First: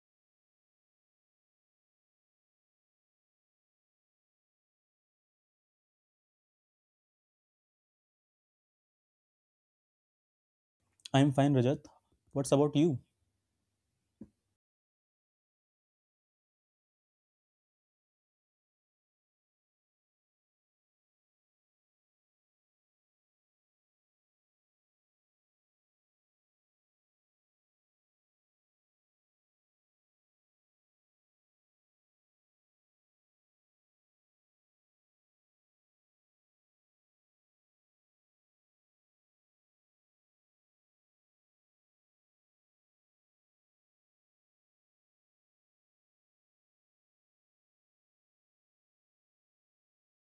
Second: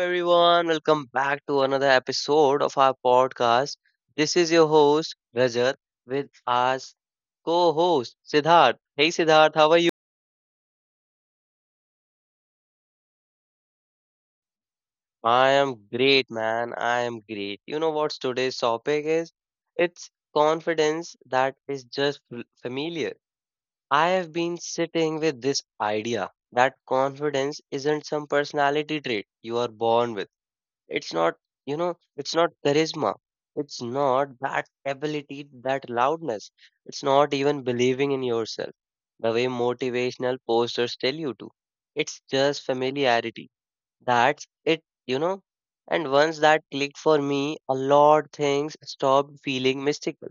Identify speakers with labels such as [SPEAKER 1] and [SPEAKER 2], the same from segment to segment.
[SPEAKER 1] everyone. Welcome back to another episode of our podcast. This is your host, Rajat, with our co host, Siddharth. Hey, Siddharth, how are you?
[SPEAKER 2] I'm fine, Rajat. What's about you?
[SPEAKER 1] I am great, man. I am great. You know what's today's topic is? It's confidence that is just familiar. I have been sitting with this idea that confidence isn't some personality trait you are born with. It's not, it's not charisma. It's not that ability, that loudness. It's not even believing in yourself, the way motivational posters tell you to. It's just familiarity. That's it. And once that clicked for me, a lot things stopped feeling mystical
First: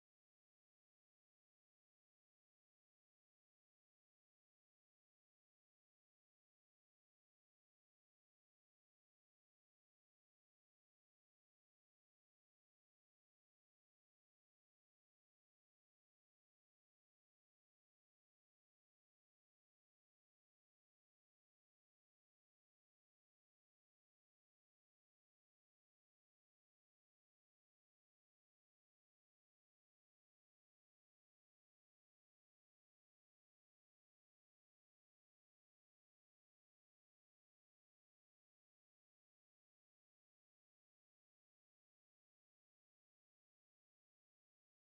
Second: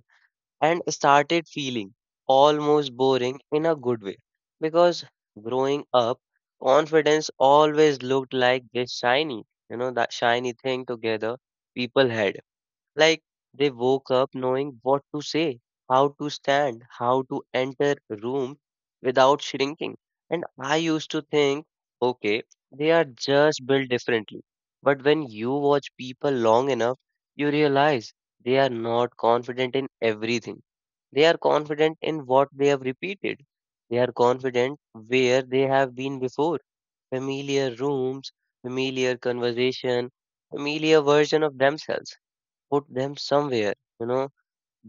[SPEAKER 1] and started feeling almost boring in a good way, because growing up, confidence always looked like this shiny you know that shiny thing together people had, like they woke up knowing what to say, how to stand, how to enter a room without shrinking. And I used to think, okay, they are just built differently. But when you watch people long enough, you realize they are not confident in everything. They are confident in what they have repeated. They are confident where they have been before. Familiar rooms, familiar conversation, familiar version of themselves. Put them somewhere, you know,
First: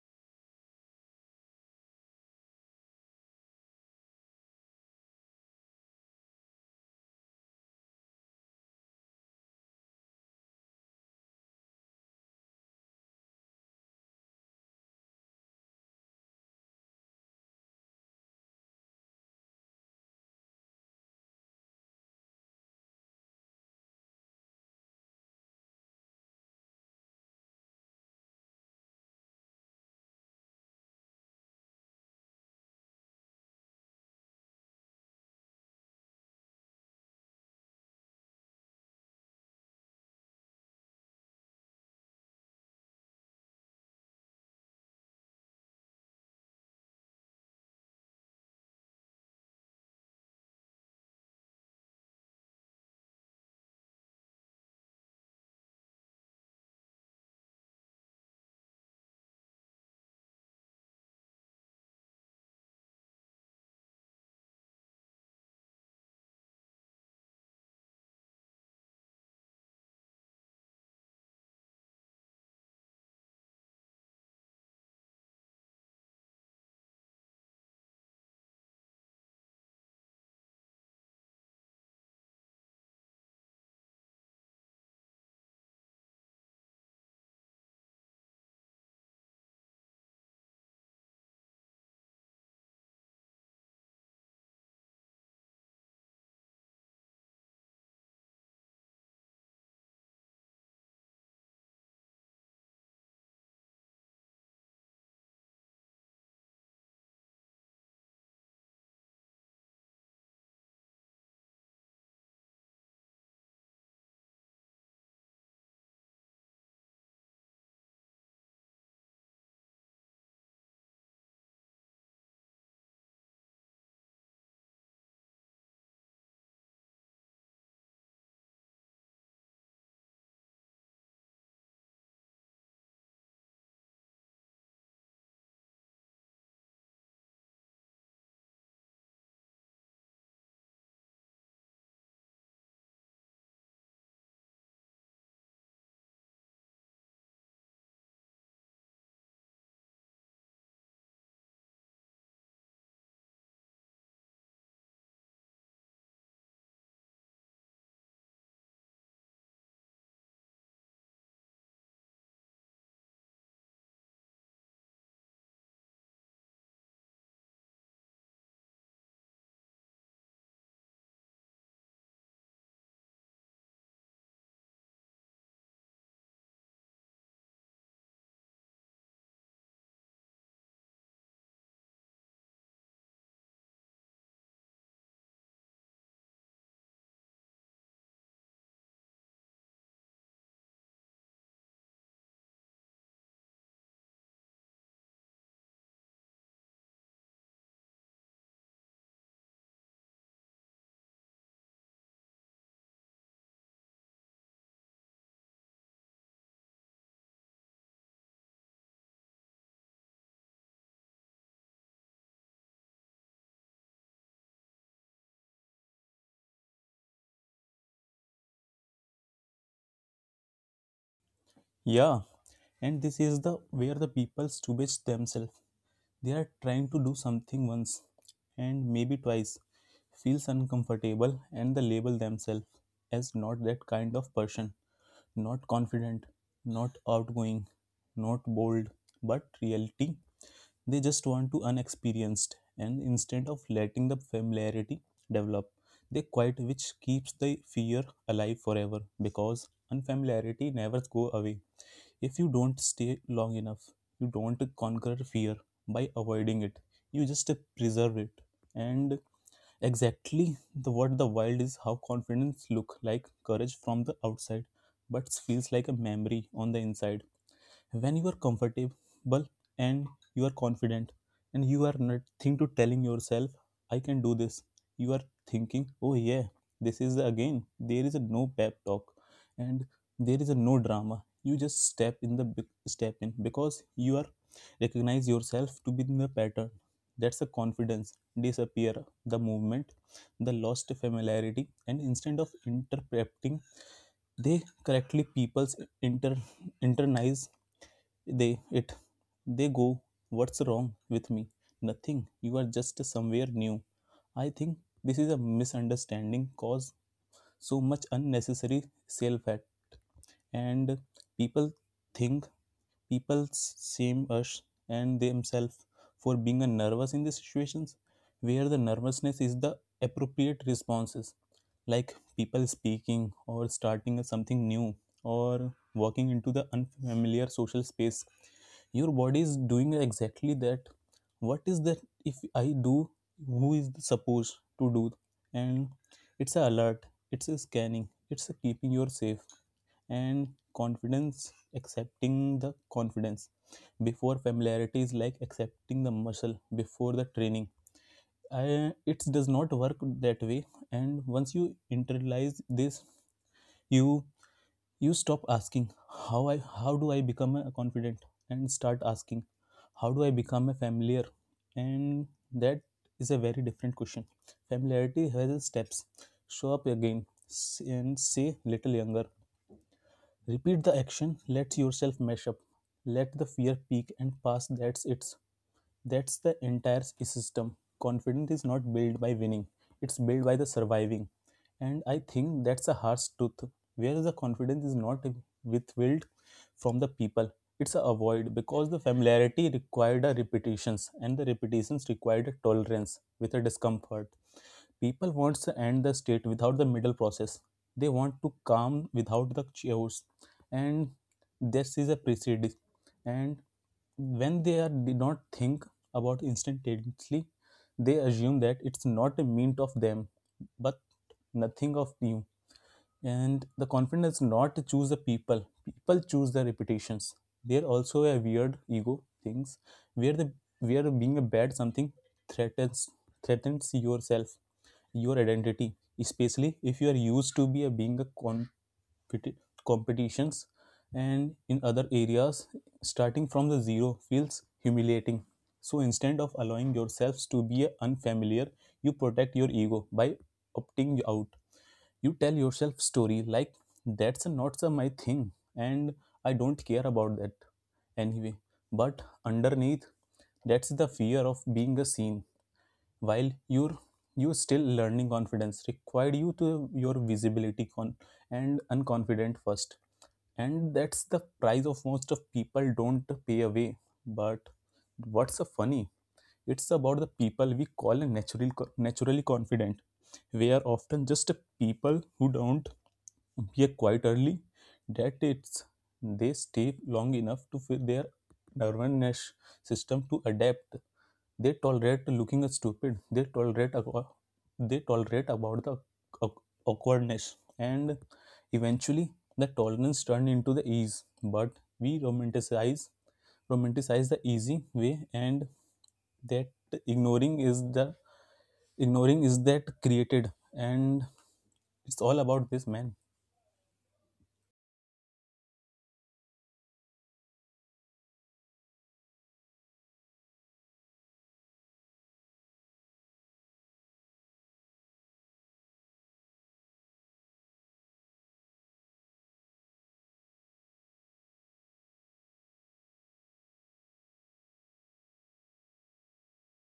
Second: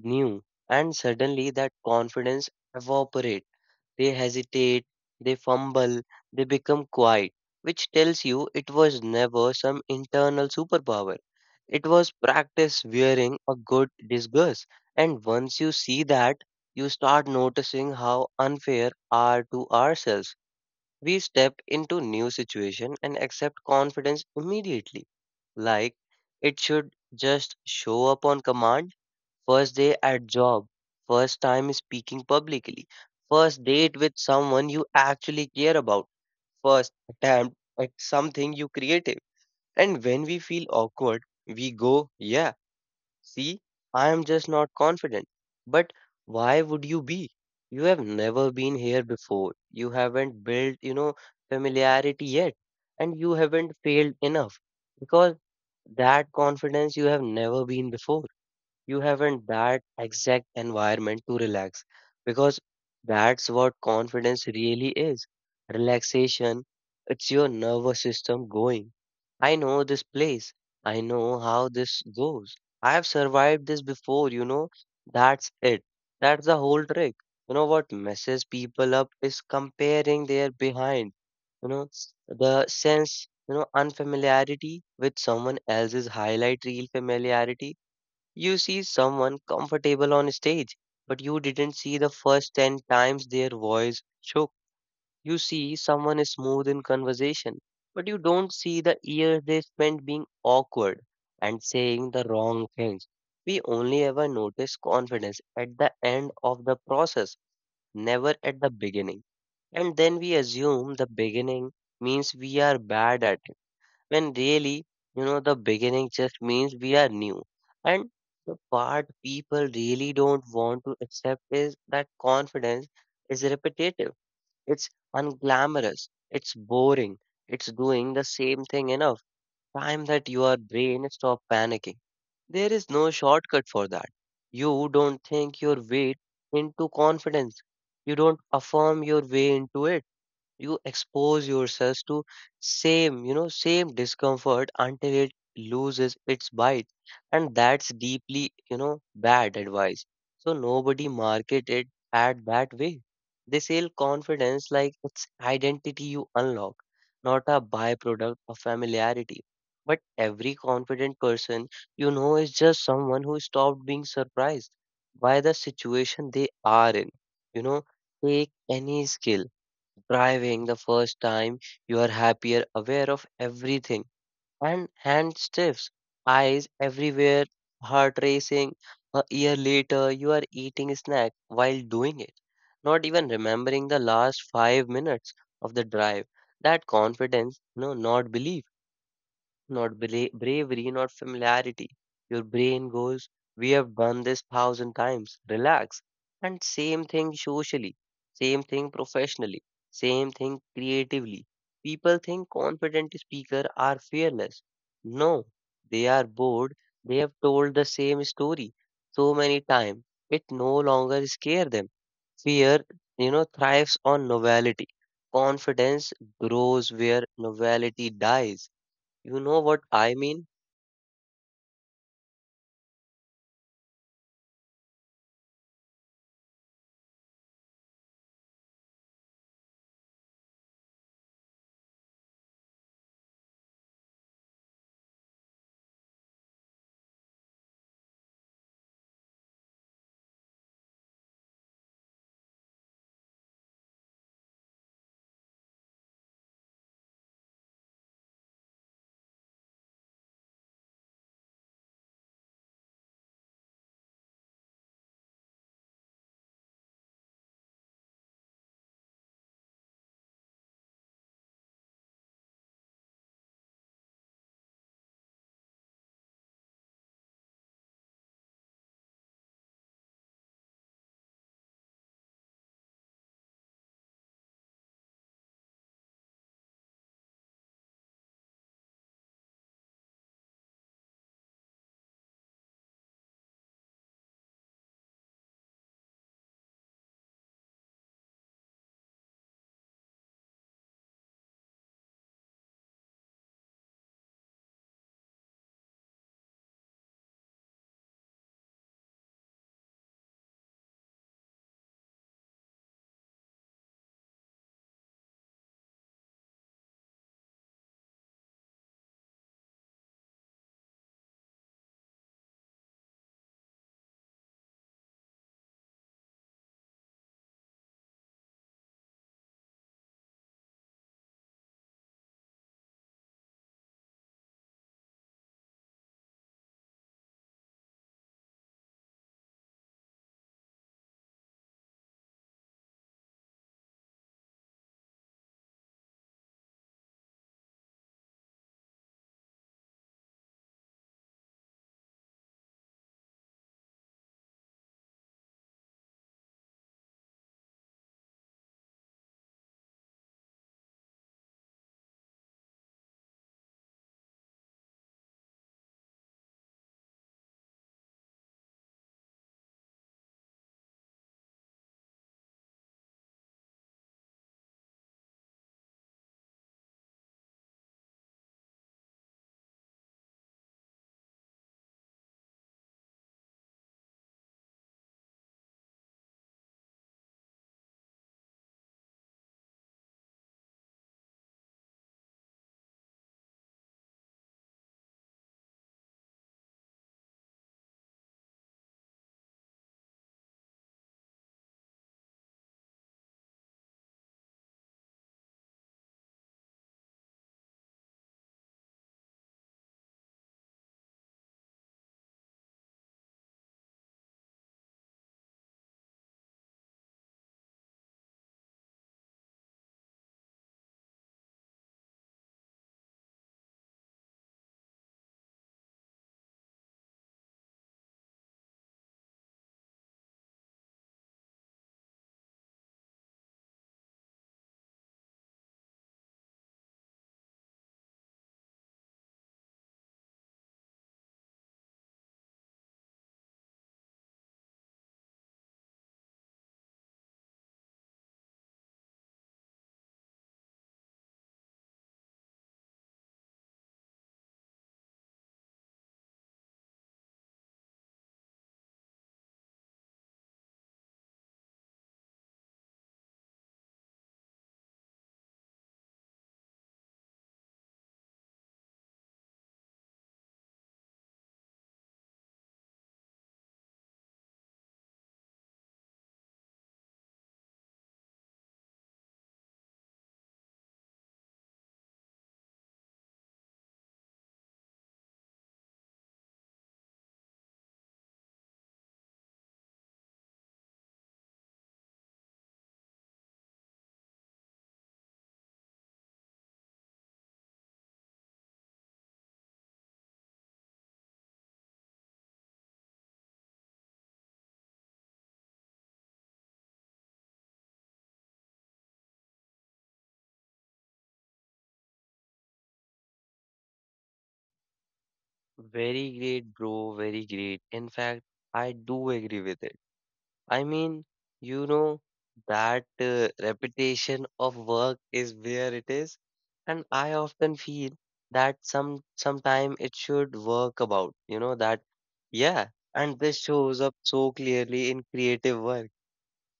[SPEAKER 1] new. And suddenly that confidence evaporate. They hesitate, they fumble, they become quiet, which tells you it was never some internal superpower. It was practice wearing a good disguise. And once you see that, you start noticing how unfair are to ourselves. We step into new situation and accept confidence immediately. Like it should just show up on command. First day at job, first time speaking publicly, first date with someone you actually care about, first attempt at something you creative. And when we feel awkward, we go, yeah. See, I am just not confident. But why would you be? You have never been here before. You haven't built, familiarity yet. And you haven't failed enough, because that confidence you have never been before, you haven't that exact environment to relax. Because that's what confidence really is: relaxation. It's your nervous system going, I know this place, I know how this goes, I have survived this before. That's it. That's the whole trick. You know what messes people up is comparing their behind, you know the sense, unfamiliarity with someone else's highlight real familiarity. You see someone comfortable on stage, but you didn't see the first 10 times their voice shook. You see someone is smooth in conversation, but you don't see the years they spent being awkward and saying the wrong things. We only ever notice confidence at the end of the process, never at the beginning. And then we assume the beginning means we are bad at it, when really, the beginning just means we are new. And the part people really don't want to accept is that confidence is repetitive, it's unglamorous, it's boring, it's doing the same thing enough time that your brain stop panicking. There is no shortcut for that. You don't think your way into confidence. You don't affirm your way into it. You expose yourselves to same you know same discomfort until it loses its bite. And that's deeply, you know bad advice. So nobody market it at that way. They sell confidence like it's identity you unlock, not a byproduct of familiarity. But every confident person, is just someone who stopped being surprised by the situation they are in. You know take any skill. Driving the first time, you are happier, aware of everything. And hand stiffs, eyes everywhere, heart racing. A year later, you are eating snack while doing it, not even remembering the last 5 minutes of the drive. That confidence, no, not belief. Not bravery, not familiarity. Your brain goes, we have done this thousand times, relax. And same thing socially, same thing professionally, same thing creatively. People think confident speakers are fearless. No, they are bored. They have told the same story so many times, it no longer scare them. Fear, thrives on novelty. Confidence grows where novelty dies. You know what I mean?
[SPEAKER 2] Yeah, and this is the where the people stupid themselves. They are trying to do something once and maybe twice, feels uncomfortable and they label themselves as not that kind of person. Not confident, not outgoing, not bold, but reality. They just want to unexperienced, and instead of letting the familiarity develop, they quiet, which keeps the fear alive forever because unfamiliarity never go away. If you don't stay long enough, you don't conquer fear by avoiding it. You just preserve it. And exactly the what the wild is how confidence look like courage from the outside, but feels like a memory on the inside when you are comfortable and you are confident and you are nothing to telling yourself I can do this. You are thinking, oh yeah, this is again. There is a no pep talk and there is a no drama. You just step in the big step in because you are recognize yourself to be in the pattern. That's a confidence disappear, the movement, the lost familiarity, and instead of interpreting they correctly people's inter internalize they it they go, what's wrong with me? Nothing. You are just somewhere new. I think this is a misunderstanding cause so much unnecessary self and people think people shame us and themselves for being a nervous in these situations where the nervousness is the appropriate responses, like people speaking or starting something new or walking into the unfamiliar social space. Your body is doing exactly that. What is that if I do, who is supposed to do? And it's a alert, it's a scanning, it's a keeping you safe. And confidence accepting the confidence before familiarity is like accepting the muscle before the training. It does not work that way. And once you internalize this, you stop asking how I how do I become a confident, and start asking how do I become a familiar. And that is a very different question. Familiarity has steps. Show up again and say little younger. Repeat the action, let yourself mesh up, let the fear peak and pass. That's the entire system. Confidence is not built by winning, it's built by the surviving. And I think that's a harsh truth. Where the confidence is not withheld from the people, it's a avoid because the familiarity required a repetitions and the repetitions required a tolerance with a discomfort. People wants to end the state without the middle process. They want to calm without the chaos, and this is a precedent. And when they are did not think about instantaneously, they assume that it's not a mean of them, but nothing of you. And the confidence not to choose the people. People choose the reputations. They're also a weird ego things where the where being a bad something threatens threatens yourself, your identity, especially if you are used to be a being a competitions and in other areas, starting from the zero feels humiliating. So instead of allowing yourselves to be unfamiliar, you protect your ego by opting out. You tell yourself story like, that's not my thing, and I don't care about that anyway. But underneath, that's the fear of being a seen while you're you still learning. Confidence required you to your visibility con and unconfident first, and that's the price of most of people don't pay away. But what's so funny, it's about the people we call natural naturally confident. We are often just people who don't appear quite early, that it's they stay long enough to fit their nervous system to adapt. They tolerate looking stupid. They tolerate they tolerate about the awkwardness, and eventually the tolerance turned into the ease. But we romanticize the easy way, and that ignoring is the ignoring is that created, and it's all about this, man.
[SPEAKER 1] Very great, bro. Very great. In fact, I do agree with it. I mean, you know, that reputation of work is where it is. And I often feel that sometime it should work about, that, yeah. And this shows up so clearly in creative work.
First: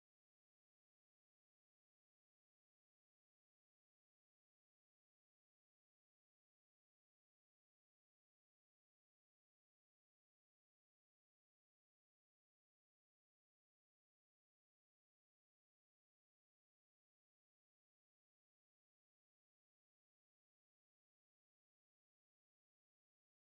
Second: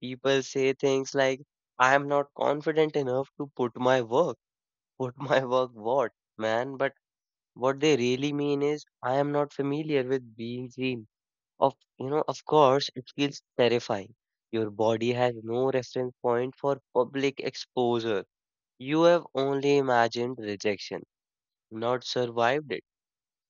[SPEAKER 1] People say things like, I am not confident enough to put my work. Put my work what, man? But what they really mean is, I am not familiar with being green. Of course, it feels terrifying. Your body has no reference point for public exposure. You have only imagined rejection, not survived it.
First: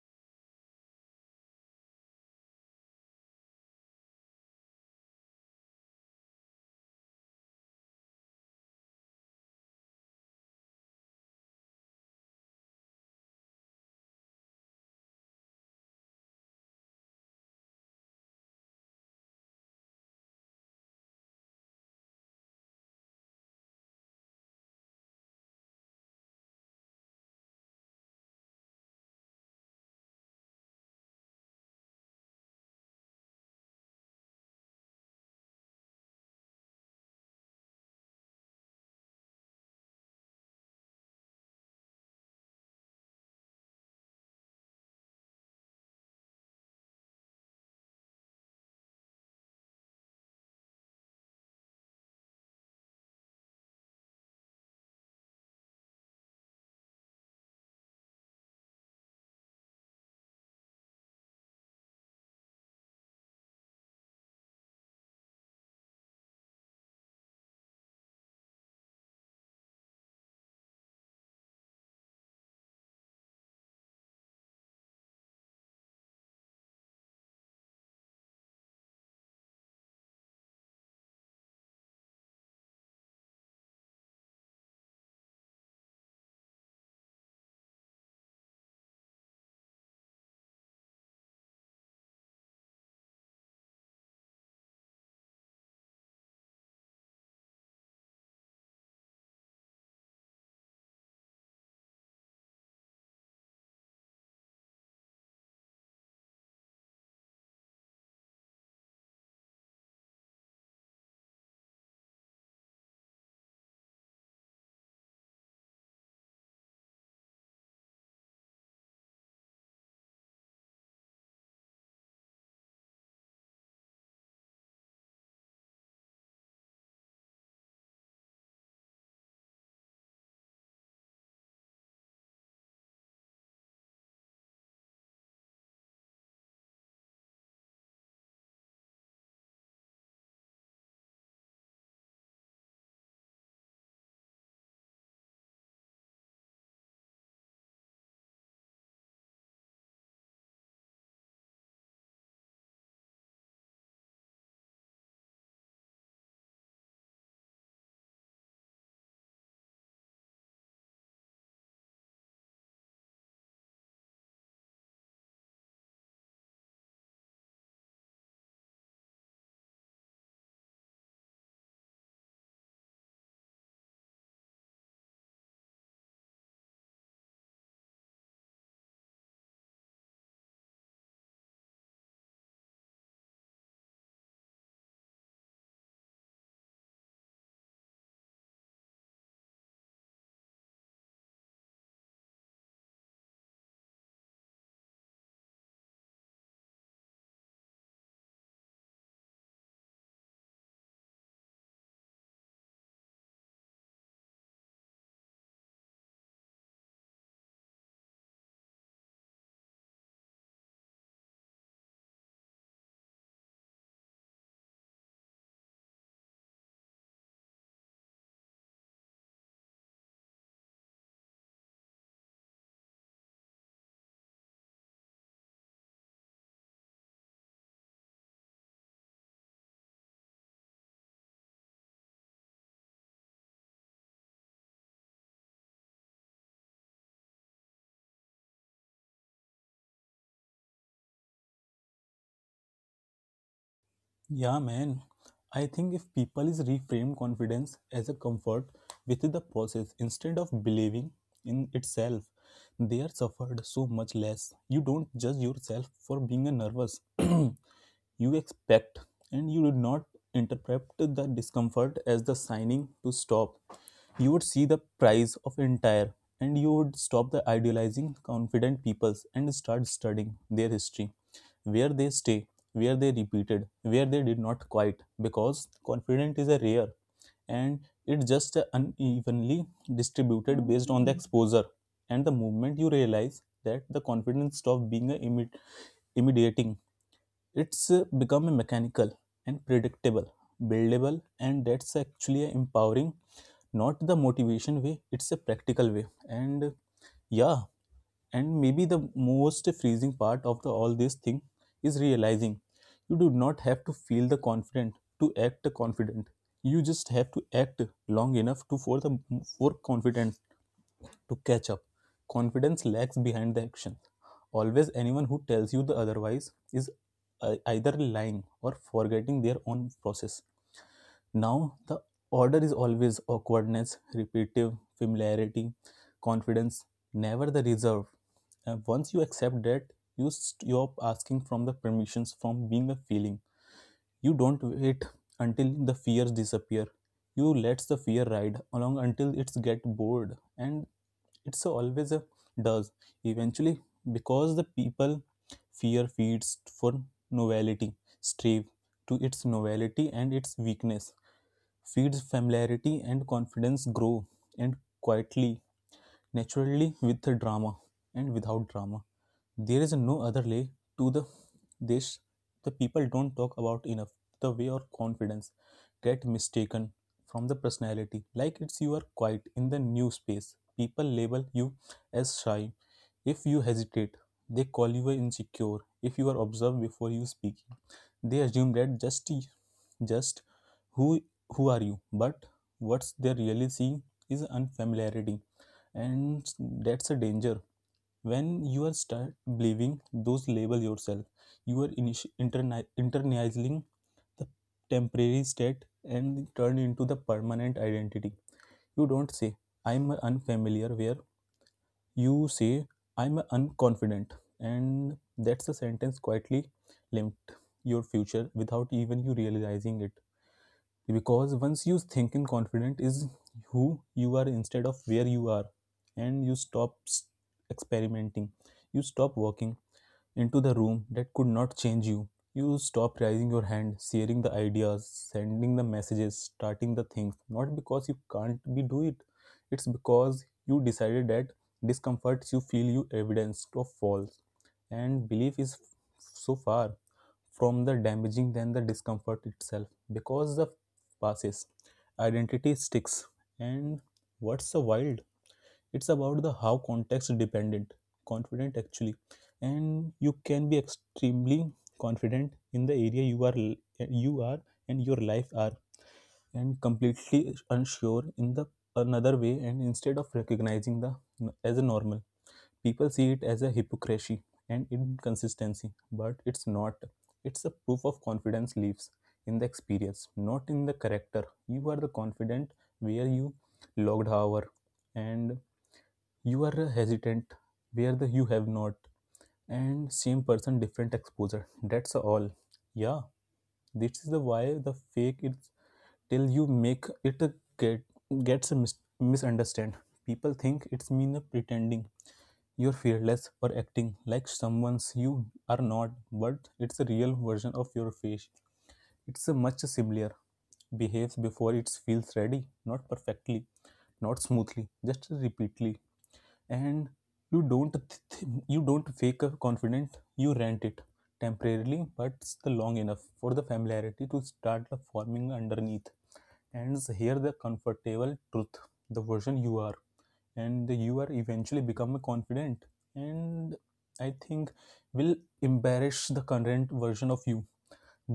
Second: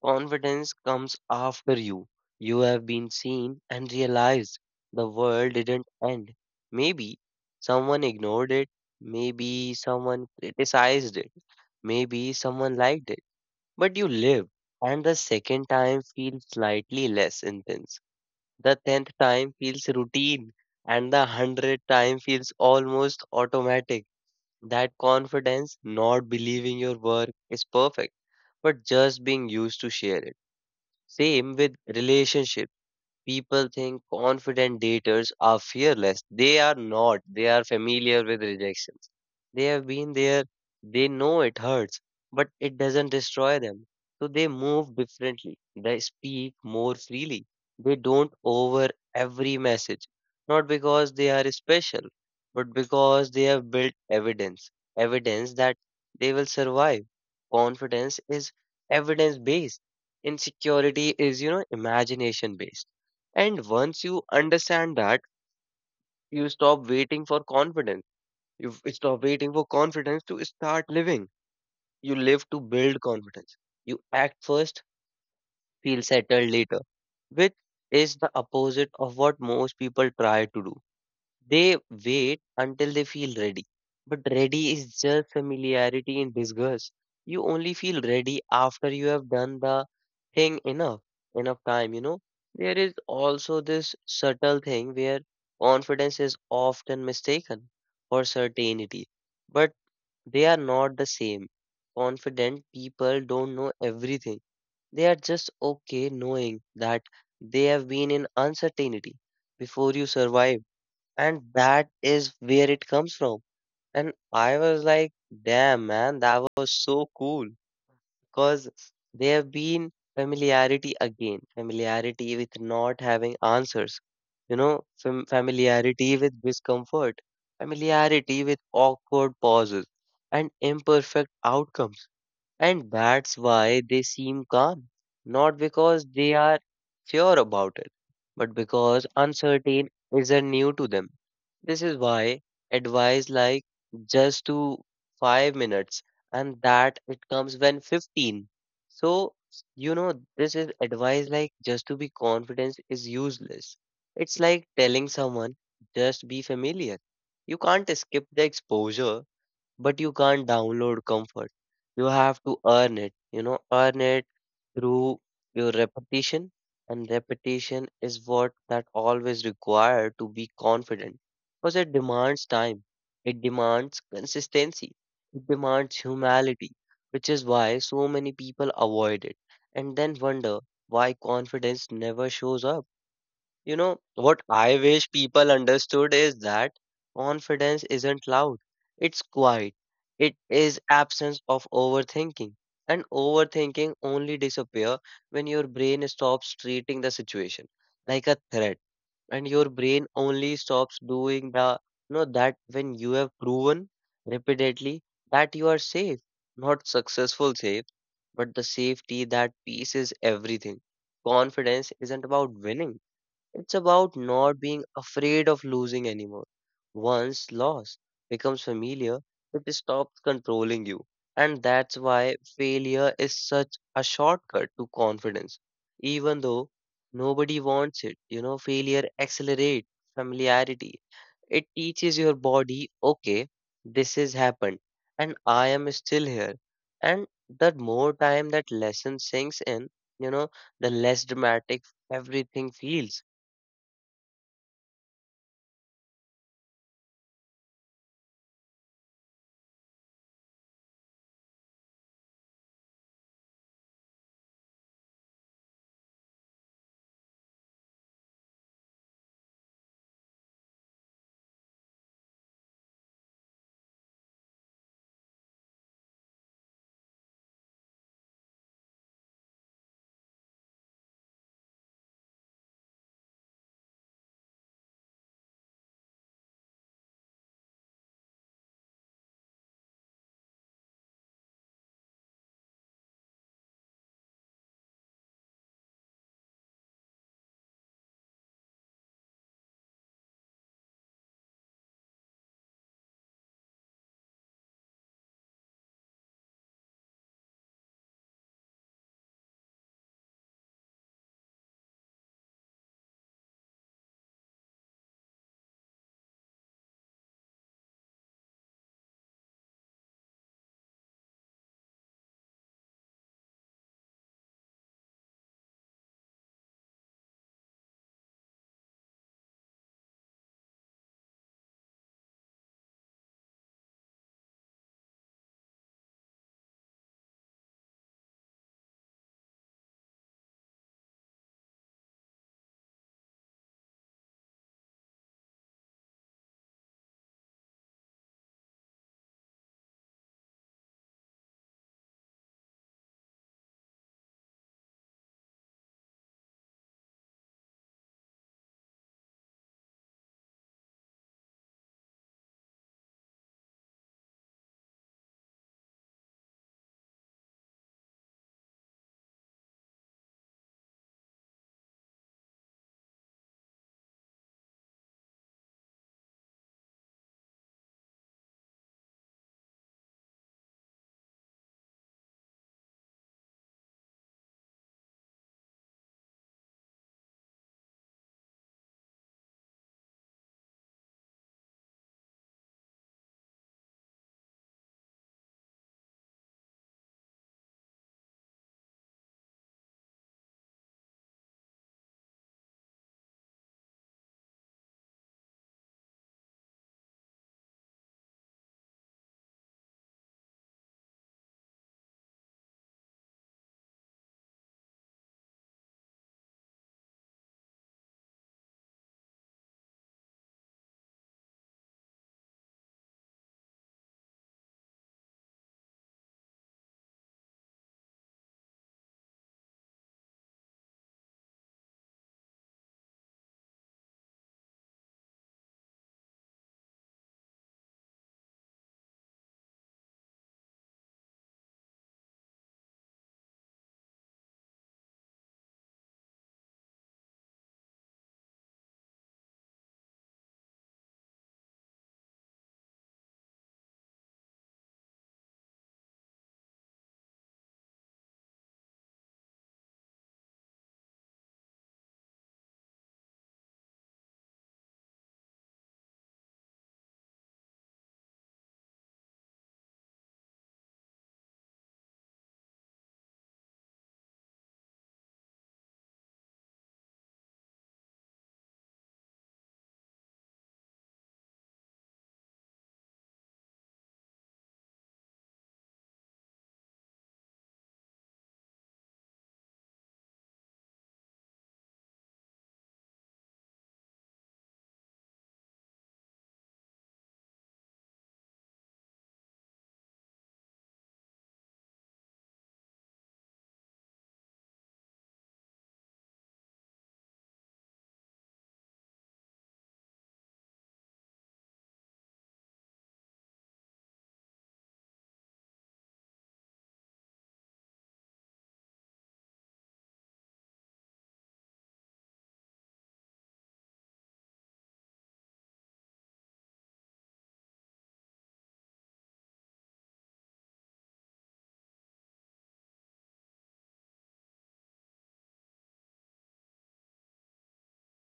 [SPEAKER 1] Confidence comes after you. You have been seen and realized the world didn't end. Maybe someone ignored it. Maybe someone criticized it. Maybe someone liked it, but you live, and the second time feels slightly less intense. The tenth time feels routine, and the 100th time feels almost automatic. That confidence, not believing your work is perfect, but just being used to share it. Same with relationships. People think confident daters are fearless. They are not. They are familiar with rejections. They have been there. They know it hurts, but it doesn't destroy them. So they move differently. They speak more freely. They don't over every message. Not because they are special, but because they have built evidence. Evidence that they will survive. Confidence is evidence based. Insecurity is, imagination based. And once you understand that, you stop waiting for confidence. You stop waiting for confidence to start living. You live to build confidence. You act first, feel settled later, which is the opposite of what most people try to do. They wait until they feel ready. But ready is just familiarity in disguise. You only feel ready after you have done the thing enough, enough time. There is also this subtle thing where confidence is often mistaken for certainty, but they are not the same. Confident people don't know everything. They are just okay knowing that they have been in uncertainty before you survive, and that is where it comes from. And I was like, damn, man, that was so cool because there have been familiarity again, familiarity with not having answers, familiarity with discomfort, familiarity with awkward pauses and imperfect outcomes. And that's why they seem calm, not because they are sure about it, but because uncertain isn't new to them. This is why advice like just to 5 minutes and that it comes when 15. So, this is advice like just to be confident is useless. It's like telling someone just be familiar. You can't skip the exposure, but you can't download comfort. You have to earn it, earn it through your repetition. And repetition is what that always required to be confident, because it demands time, it demands consistency, it demands humility, which is why so many people avoid it and then wonder why confidence never shows up. You know, what I wish people understood is that confidence isn't loud, it's quiet. It is absence of overthinking. And overthinking only disappear when your brain stops treating the situation like a threat. And your brain only stops doing the, that when you have proven repeatedly that you are safe, not successful safe, but the safety that peace is everything. Confidence isn't about winning. It's about not being afraid of losing anymore. Once loss becomes familiar, it stops controlling you. And that's why failure is such a shortcut to confidence. Even though nobody wants it, failure accelerates familiarity. It teaches your body, okay, this has happened and I am still here. And the more time that lesson sinks in, you know, the less dramatic everything feels.
[SPEAKER 2] Yeah, man. I think if people is reframe confidence as a comfort with the process instead of believing in itself, they are suffered so much less. You don't judge yourself for being a nervous. You expect and you do not interpret the discomfort as the signing to stop. You would see the price of entire and you would stop the idealizing confident peoples and start studying their history, where they stay, where they repeated, where they did not quite, because confidence is a rare and it's just unevenly distributed based on the exposure. And the moment you realize that the confidence stopped being a immediate immediating. It's become a mechanical and predictable, buildable, and that's actually a empowering, not the motivation way, it's a practical way. And yeah, and maybe the most freezing part of the, all this thing is realizing you do not have to feel the confident to act confident. You just have to act long enough to for the for confidence to catch up. Confidence lags behind the action always. Anyone who tells you the otherwise is either lying or forgetting their own process. Now, the order is always awkwardness, repetitive, familiarity, confidence, never the reserve. And once you accept that, you stop asking from the permissions from being a feeling. You don't wait until the fears disappear. You let the fear ride along until it's get bored, and it's always a does eventually, because the people fear feeds for novelty, strive to its novelty and its weakness feeds familiarity and confidence grow and quietly naturally with drama and without drama. There is no other lay to the this the people don't talk about enough. The way or confidence get mistaken from the personality. Like it's you are quiet in the new space. People label you as shy. If you hesitate, they call you insecure. If you are observed before you speak, they assume that just who who are you? But what's they really seeing is unfamiliarity, and that's a danger when you are start believing those label yourself. You are internalizing the temporary state and turn into the permanent identity. You don't say I'm a unfamiliar where, you say I'm a unconfident, and that's the sentence quietly limped your future without even you realizing it, because once you think in confident is who you are instead of where you are, and you stop experimenting, you stop walking into the room that could not change you, you stop raising your hand, sharing the ideas, sending the messages, starting the things, not because you can't be do it, it's because you decided that discomforts you feel you evidence of false, and belief is so far from the damaging than the discomfort itself, because the passes identity sticks. And what's the wild, it's about the how context dependent confident actually, and you can be extremely confident in the area you are and your life are, and completely unsure in the another way, and instead of recognizing the as a normal, people see it as a hypocrisy and inconsistency, but it's not. It's a proof of confidence lives in the experience, not in the character. You are the confident where you logged hour, and you are a hesitant where the you have not. And same person, different exposure. That's all. Yeah, this is the why the fake is till you make it get gets a misunderstand. People think it's mean pretending you're fearless or acting like someone's you are not, but it's a real version of your face. It's a much simpler. Behaves before it feels ready, not perfectly, not smoothly, just repeatedly. And you don't you don't fake a confident, you rent it temporarily but it's the long enough for the familiarity to start the forming underneath. And here the comfortable truth, the version you are and you are eventually become a confident, and I think will embarrass the current version of you.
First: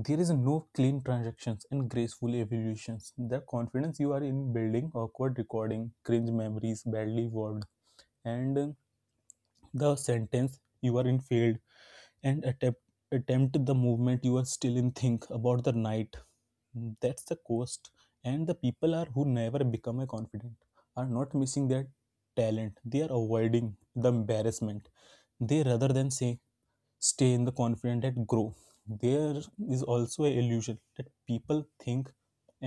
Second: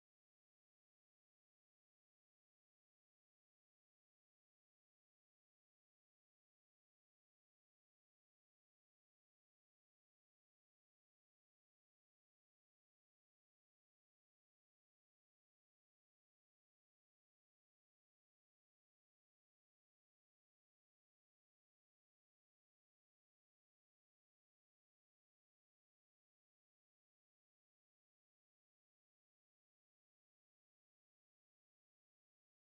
[SPEAKER 2] There is no clean transactions and graceful evolutions the confidence you are in building awkward recording cringe memories badly worded, and the sentence you are in field and attempt the movement you are still in think about the night. That's the cost, and the people are who never become a confident are not missing their talent, they are avoiding the embarrassment. They rather than say stay in the confident and grow. There is also a illusion that people think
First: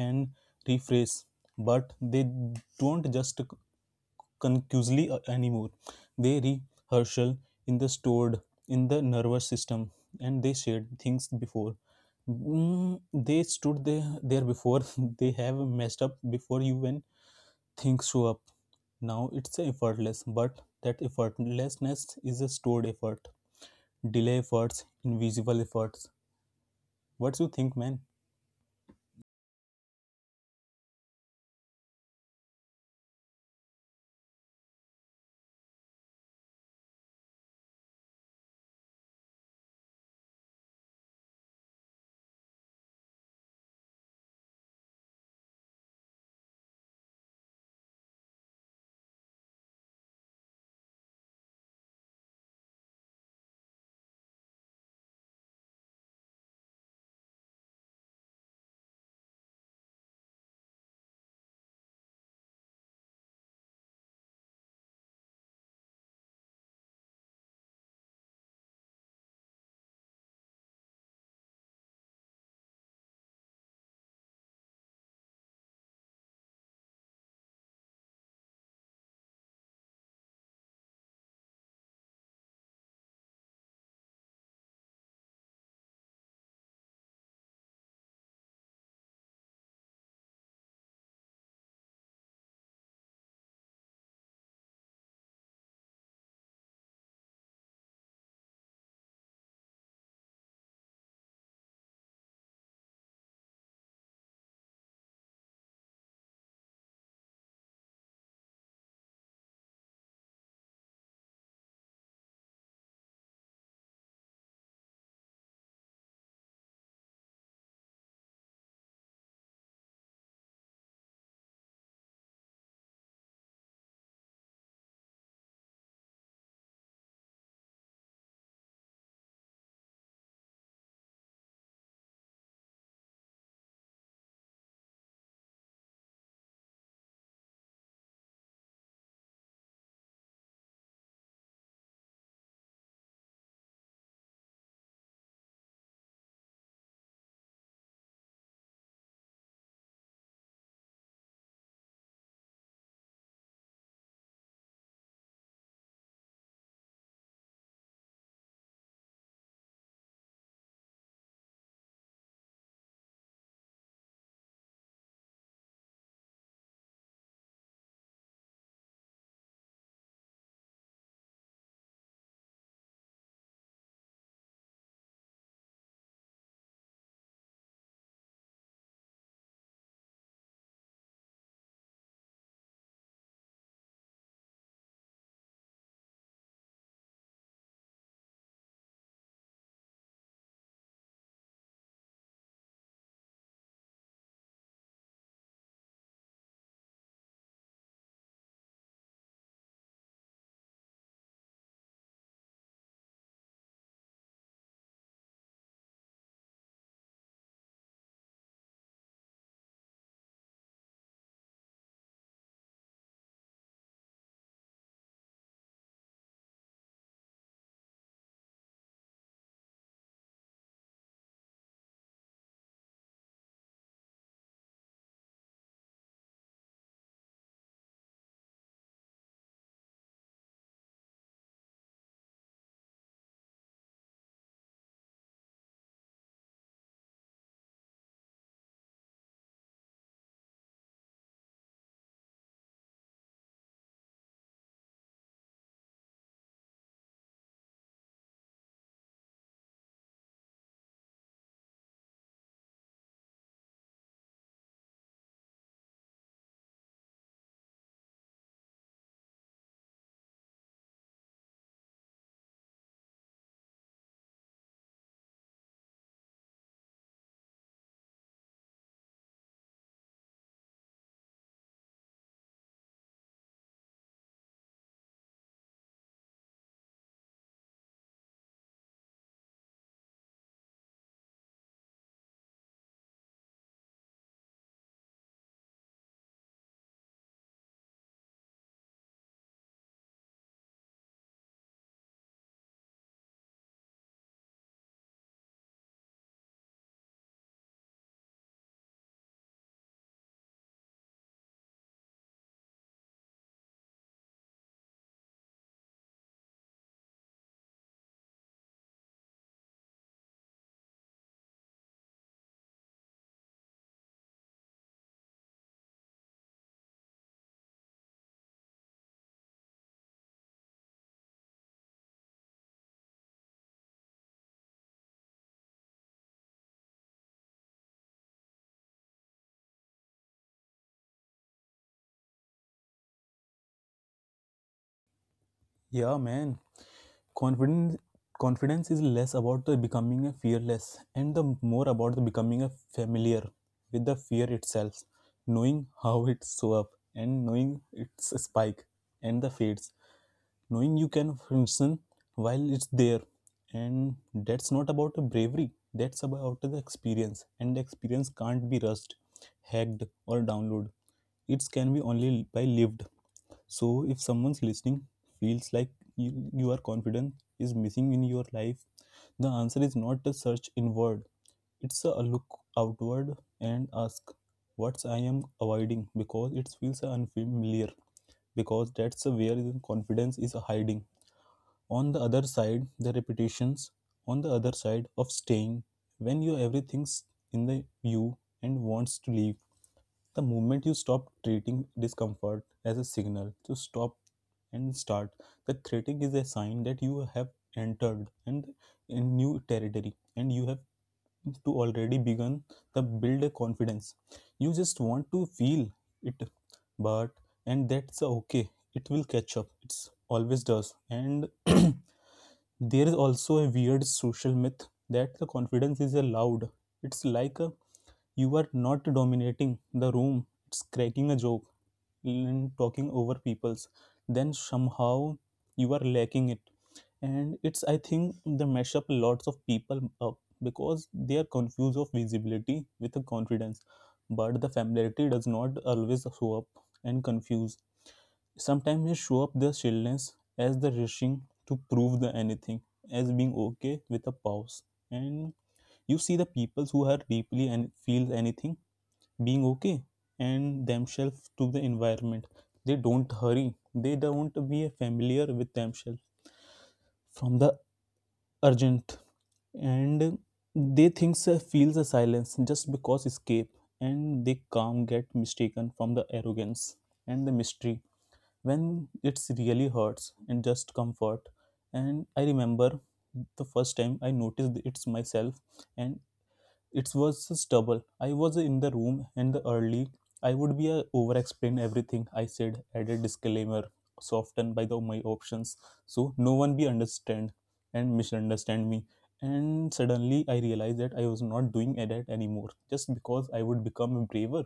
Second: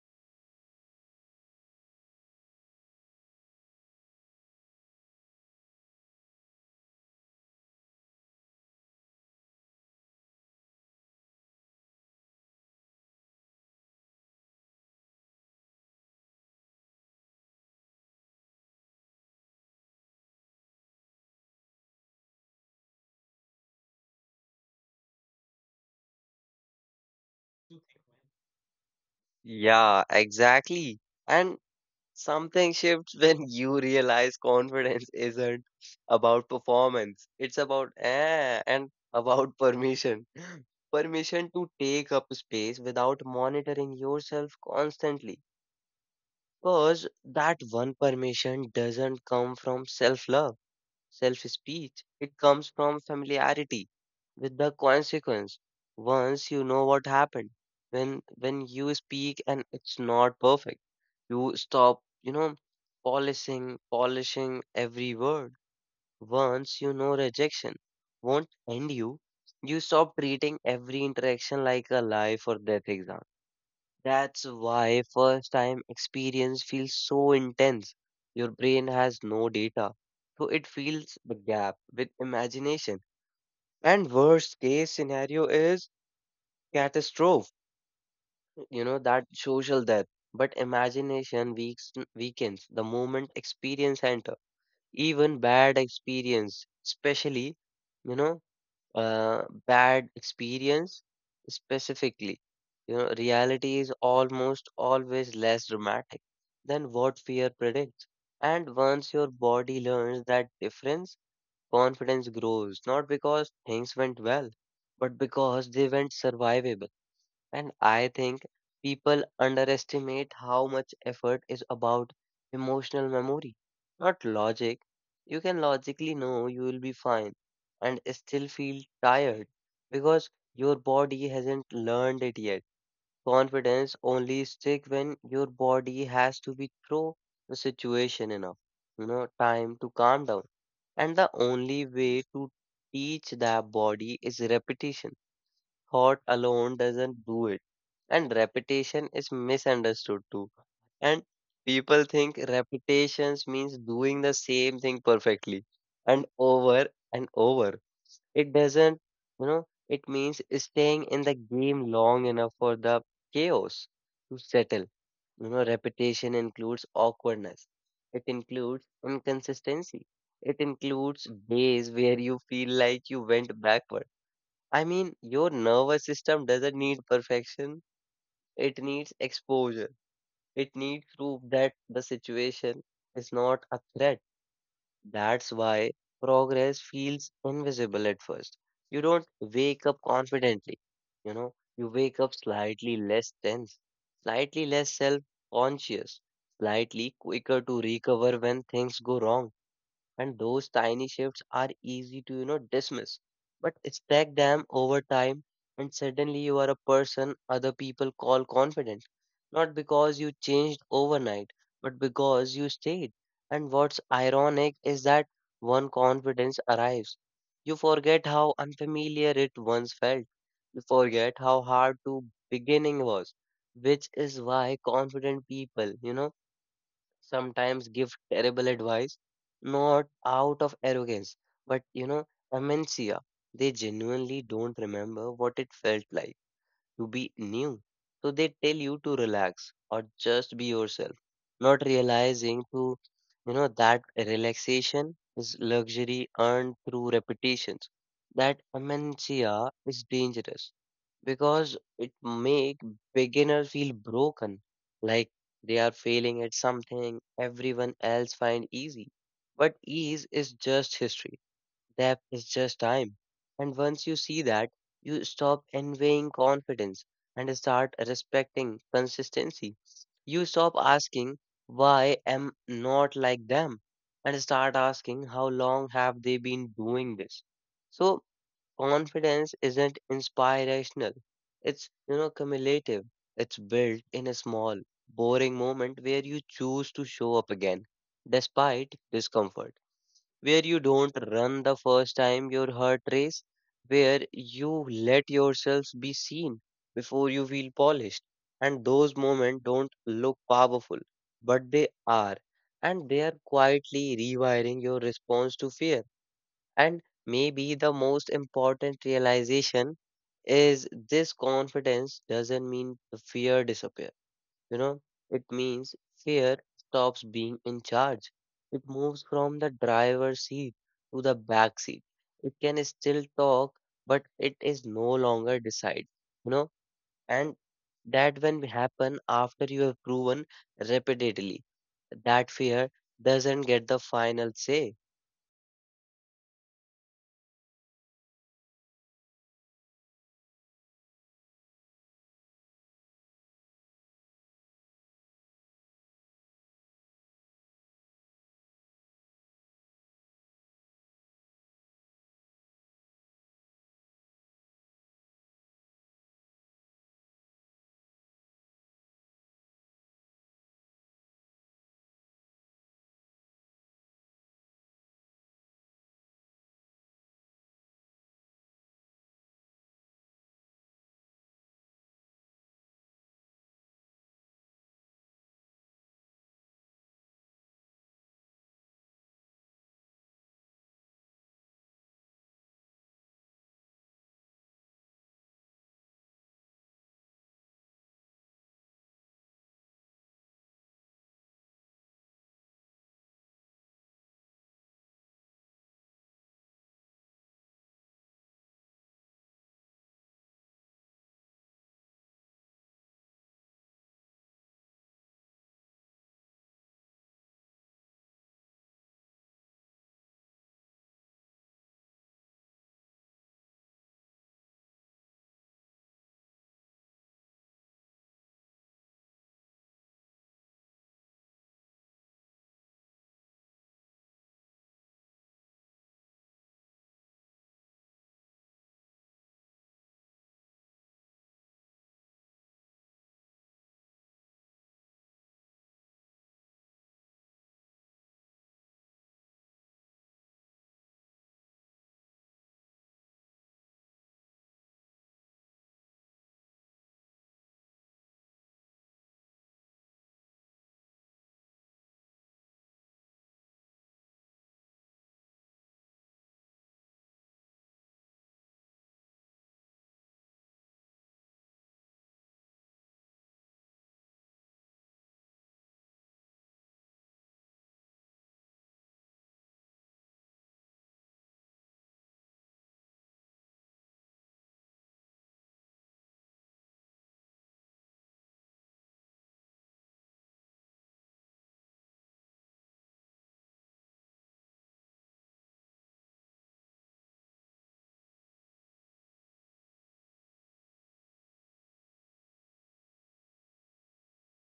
[SPEAKER 2] and rephrase, but they don't just conclusively anymore. They rehearsal in the stored in the nervous system and they shared things before. They stood there before they have messed up before you when things show up. Now it's effortless, but that effortlessness is a stored effort. Delay efforts, invisible efforts. What do you think, man?
[SPEAKER 1] Yeah, exactly. And something shifts when you realize confidence isn't about performance. It's about eh, and about permission. Permission to take up space without monitoring yourself constantly. Because that one permission doesn't come from self-love self speech. It comes from familiarity with the consequence. Once you know what happened, when you speak and it's not perfect, you stop, polishing every word. Once you know rejection won't end you, you stop treating every interaction like a life or death exam. That's why first time experience feels so intense. Your brain has no data, so it fills the gap with imagination. And worst case scenario is catastrophe, that social death. But imagination weakens the moment experience enter. Even bad experience, especially, you know, bad experience specifically, reality is almost always less dramatic than what fear predicts. And once your body learns that difference, confidence grows, not because things went well, but because they went survivable. And I think people underestimate how much effort is about emotional memory, not logic. You can logically know you will be fine and still feel tired because your body hasn't learned it yet. Confidence only stick when your body has to be through the situation enough, time to calm down. And the only way to teach the body is repetition. Thought alone doesn't do it. And repetition is misunderstood too. And people think repetitions means doing the same thing perfectly and over and over. It doesn't, it means staying in the game long enough for the chaos to settle. Repetition includes awkwardness. It includes inconsistency. It includes days where you feel like you went backward. I mean, your nervous system doesn't need perfection. It needs exposure. It needs proof that the situation is not a threat. That's why progress feels invisible at first. You don't wake up confidently. You wake up slightly less tense, slightly less self conscious, slightly quicker to recover when things go wrong. And those tiny shifts are easy to dismiss. But stack them over time, and suddenly you are a person other people call confident, not because you changed overnight, but because you stayed. And what's ironic is that one confidence arrives, you forget how unfamiliar it once felt. You forget how hard to beginning was, which is why confident people, sometimes give terrible advice, not out of arrogance, but, amnesia. They genuinely don't remember what it felt like to be new. So they tell you to relax or just be yourself, not realizing to, that relaxation is luxury earned through repetitions. That amnesia is dangerous because it make beginner feel broken, like they are failing at something everyone else find easy. But ease is just history, depth is just time. And once you see that, you stop envying confidence and start respecting consistency. You stop asking why am not like them, and start asking how long have they been doing this. So confidence isn't inspirational. It's, cumulative. It's built in a small, boring moment where you choose to show up again, despite discomfort, where you don't run the first time your heart race, where you let yourself be seen before you feel polished. And those moments don't look powerful, but they are. And they are quietly rewiring your response to fear. And maybe the most important realization is this: confidence doesn't mean the fear disappear. You know, it means fear stops being in charge. It moves from the driver's seat to the back seat. It can still talk, but it is no longer decide. You know, and that when happen after you have proven repeatedly that fear doesn't get the final say.
[SPEAKER 2] Yeah, man. Confidence confidence is less about the becoming a fearless and the more about the becoming a familiar with the fear itself, knowing how it show up and knowing its spike and the fades. Knowing you can function while it's there. And that's not about the bravery, that's about the experience. And the experience can't be rushed, hacked, or downloaded. It can be only by lived. So if someone's listening feels like you are confidence is missing in your life, the answer is not a search inward. It's a look outward and ask, what's I am avoiding? Because it feels unfamiliar. Because that's where the confidence is hiding on the other side the repetitions, on the other side of staying when you everything's in the view and wants to leave. The moment you stop treating discomfort as a signal to stop and start, the critic is a sign that you have entered and a new territory, and you have to already begun the build a confidence. You just want to feel it, but and that's okay. It will catch up, it's always does. And there is also a weird social myth that the confidence is allowed. It's like a, you are not dominating the room, it's cracking a joke and talking over people's, then somehow you are lacking it. And it's I think they mesh up lots of people up, because they are confused of visibility with the confidence. But the familiarity does not always show up and confuse. Sometimes they show up the shyness as the rushing to prove the anything, as being okay with a pause. And you see the people who are deeply and feel anything, being okay and themselves to the environment. They don't hurry, they don't be familiar with themselves from the urgent, and they think feels a silence just because escape, and they calm get mistaken from the arrogance and the mystery, when it's really hurts and just comfort. And I remember the first time I noticed it's myself, and it was just double. I was in the room and the early. I would be a over explain everything I said, added disclaimer, softened by the my options, so no one be understand and misunderstand me. And suddenly I realized that I was not doing that anymore, just because I would become braver,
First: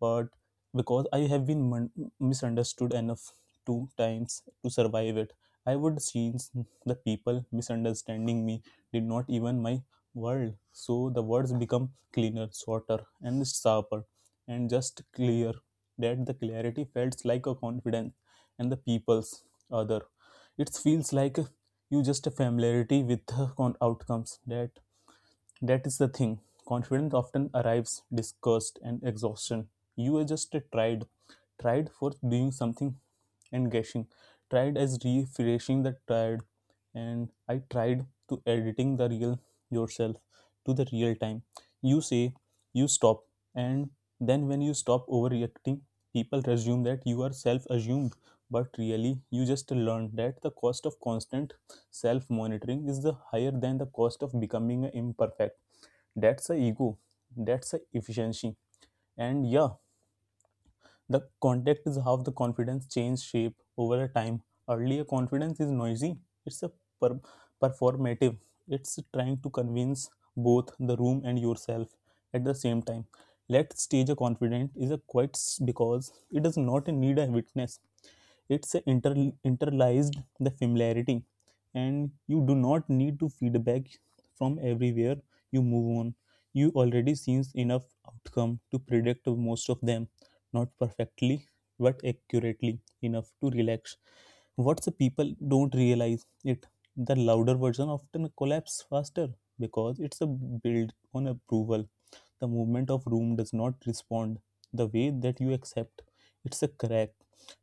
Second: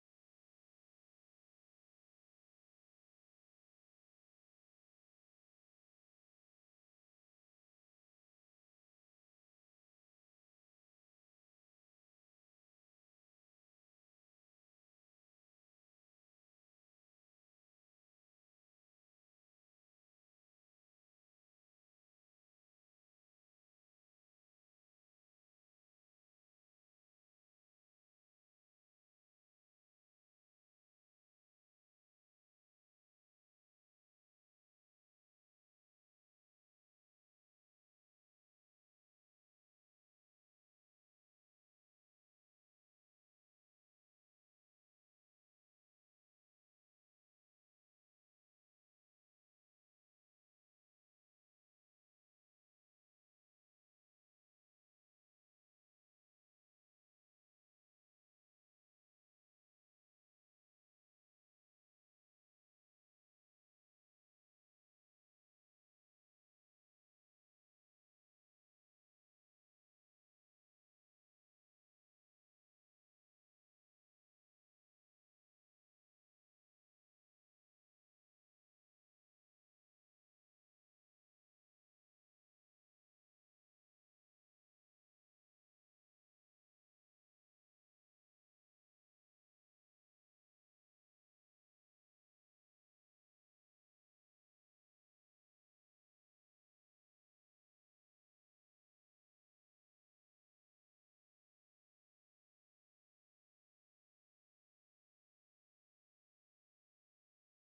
[SPEAKER 2] but because I have been misunderstood enough two times to survive it. I would change the people misunderstanding me did not even my world. So the words become cleaner, shorter, and sharper, and just clear. That the clarity felt like a confidence, and the people's other. It feels like you just a familiarity with the outcomes, that that is the thing. Confidence often arrives disgust and exhaustion. You are just tried, tried for doing something and guessing, tried as refreshing the tired, and I tried to editing the real yourself to the real time. You say you stop, and then when you stop overreacting, people assume that you are self-assumed, but really you just learned that the cost of constant self-monitoring is the higher than the cost of becoming imperfect. That's a ego. That's a efficiency. And yeah, the context is how the confidence changes shape over a time. Earlier, confidence is noisy, it's a per- performative, it's trying to convince both the room and yourself at the same time. Let's stage a confident is a quite because it does not need a witness. It's a internalized the familiarity, and you do not need to feedback from everywhere you move on. You already seen enough outcome to predict most of them, not perfectly, but accurately enough to relax. What the people don't realize it, the louder version often collapse faster because it's a build on approval. The movement of room does not respond the way that you accept. It's a crack.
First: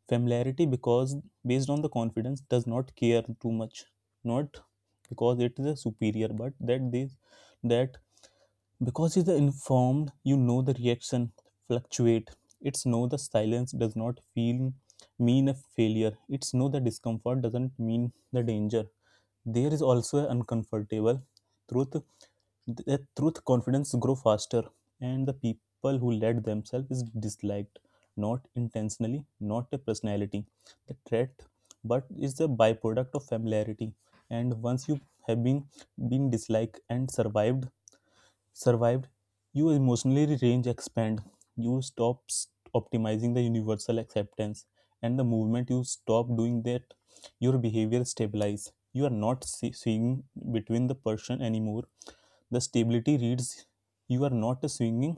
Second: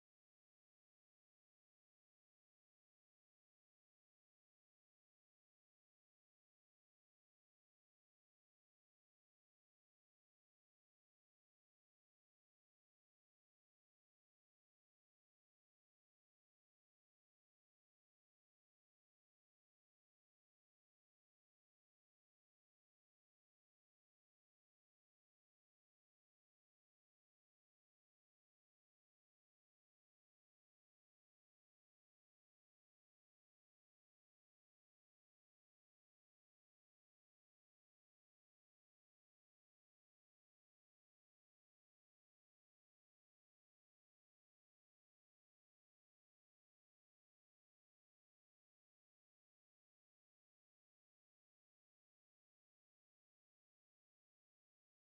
[SPEAKER 2] Familiarity because based on the confidence does not care too much. Not because it is a superior, but that they that because you are informed, you know the reaction fluctuate. It's know the silence does not feel mean a failure. It's know the discomfort doesn't mean the danger. There is also an uncomfortable truth. The truth confidence grow faster, and the people who let themselves is disliked, not intentionally, not a personality, the threat, but is the byproduct of familiarity. And once you have been disliked and survived, you emotionally range expand. You stop optimizing the universal acceptance, and the movement. You stop doing that, your behavior stabilize. You are not swinging between the person anymore. The stability reads you are not swinging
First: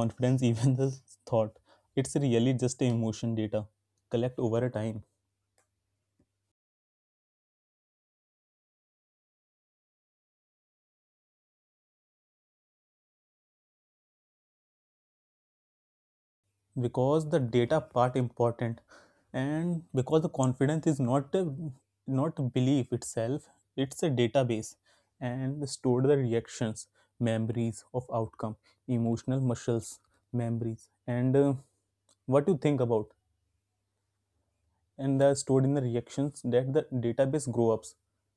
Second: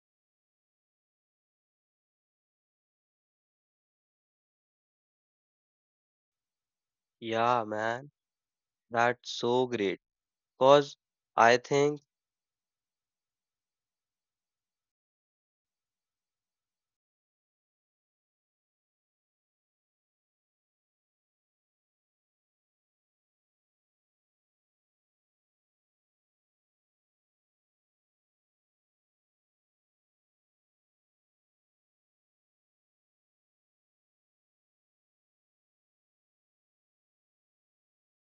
[SPEAKER 2] confidence, even the thought. It's really just a emotion data collect over a time.
[SPEAKER 1] Yeah, man. That's so great because I think
[SPEAKER 2] Because the data part important, and because the confidence is not a, not belief itself, it's a database and store the reactions, memories of outcome, emotional muscles, memories, and what you think about, and they're stored in the reactions that the database grow ups.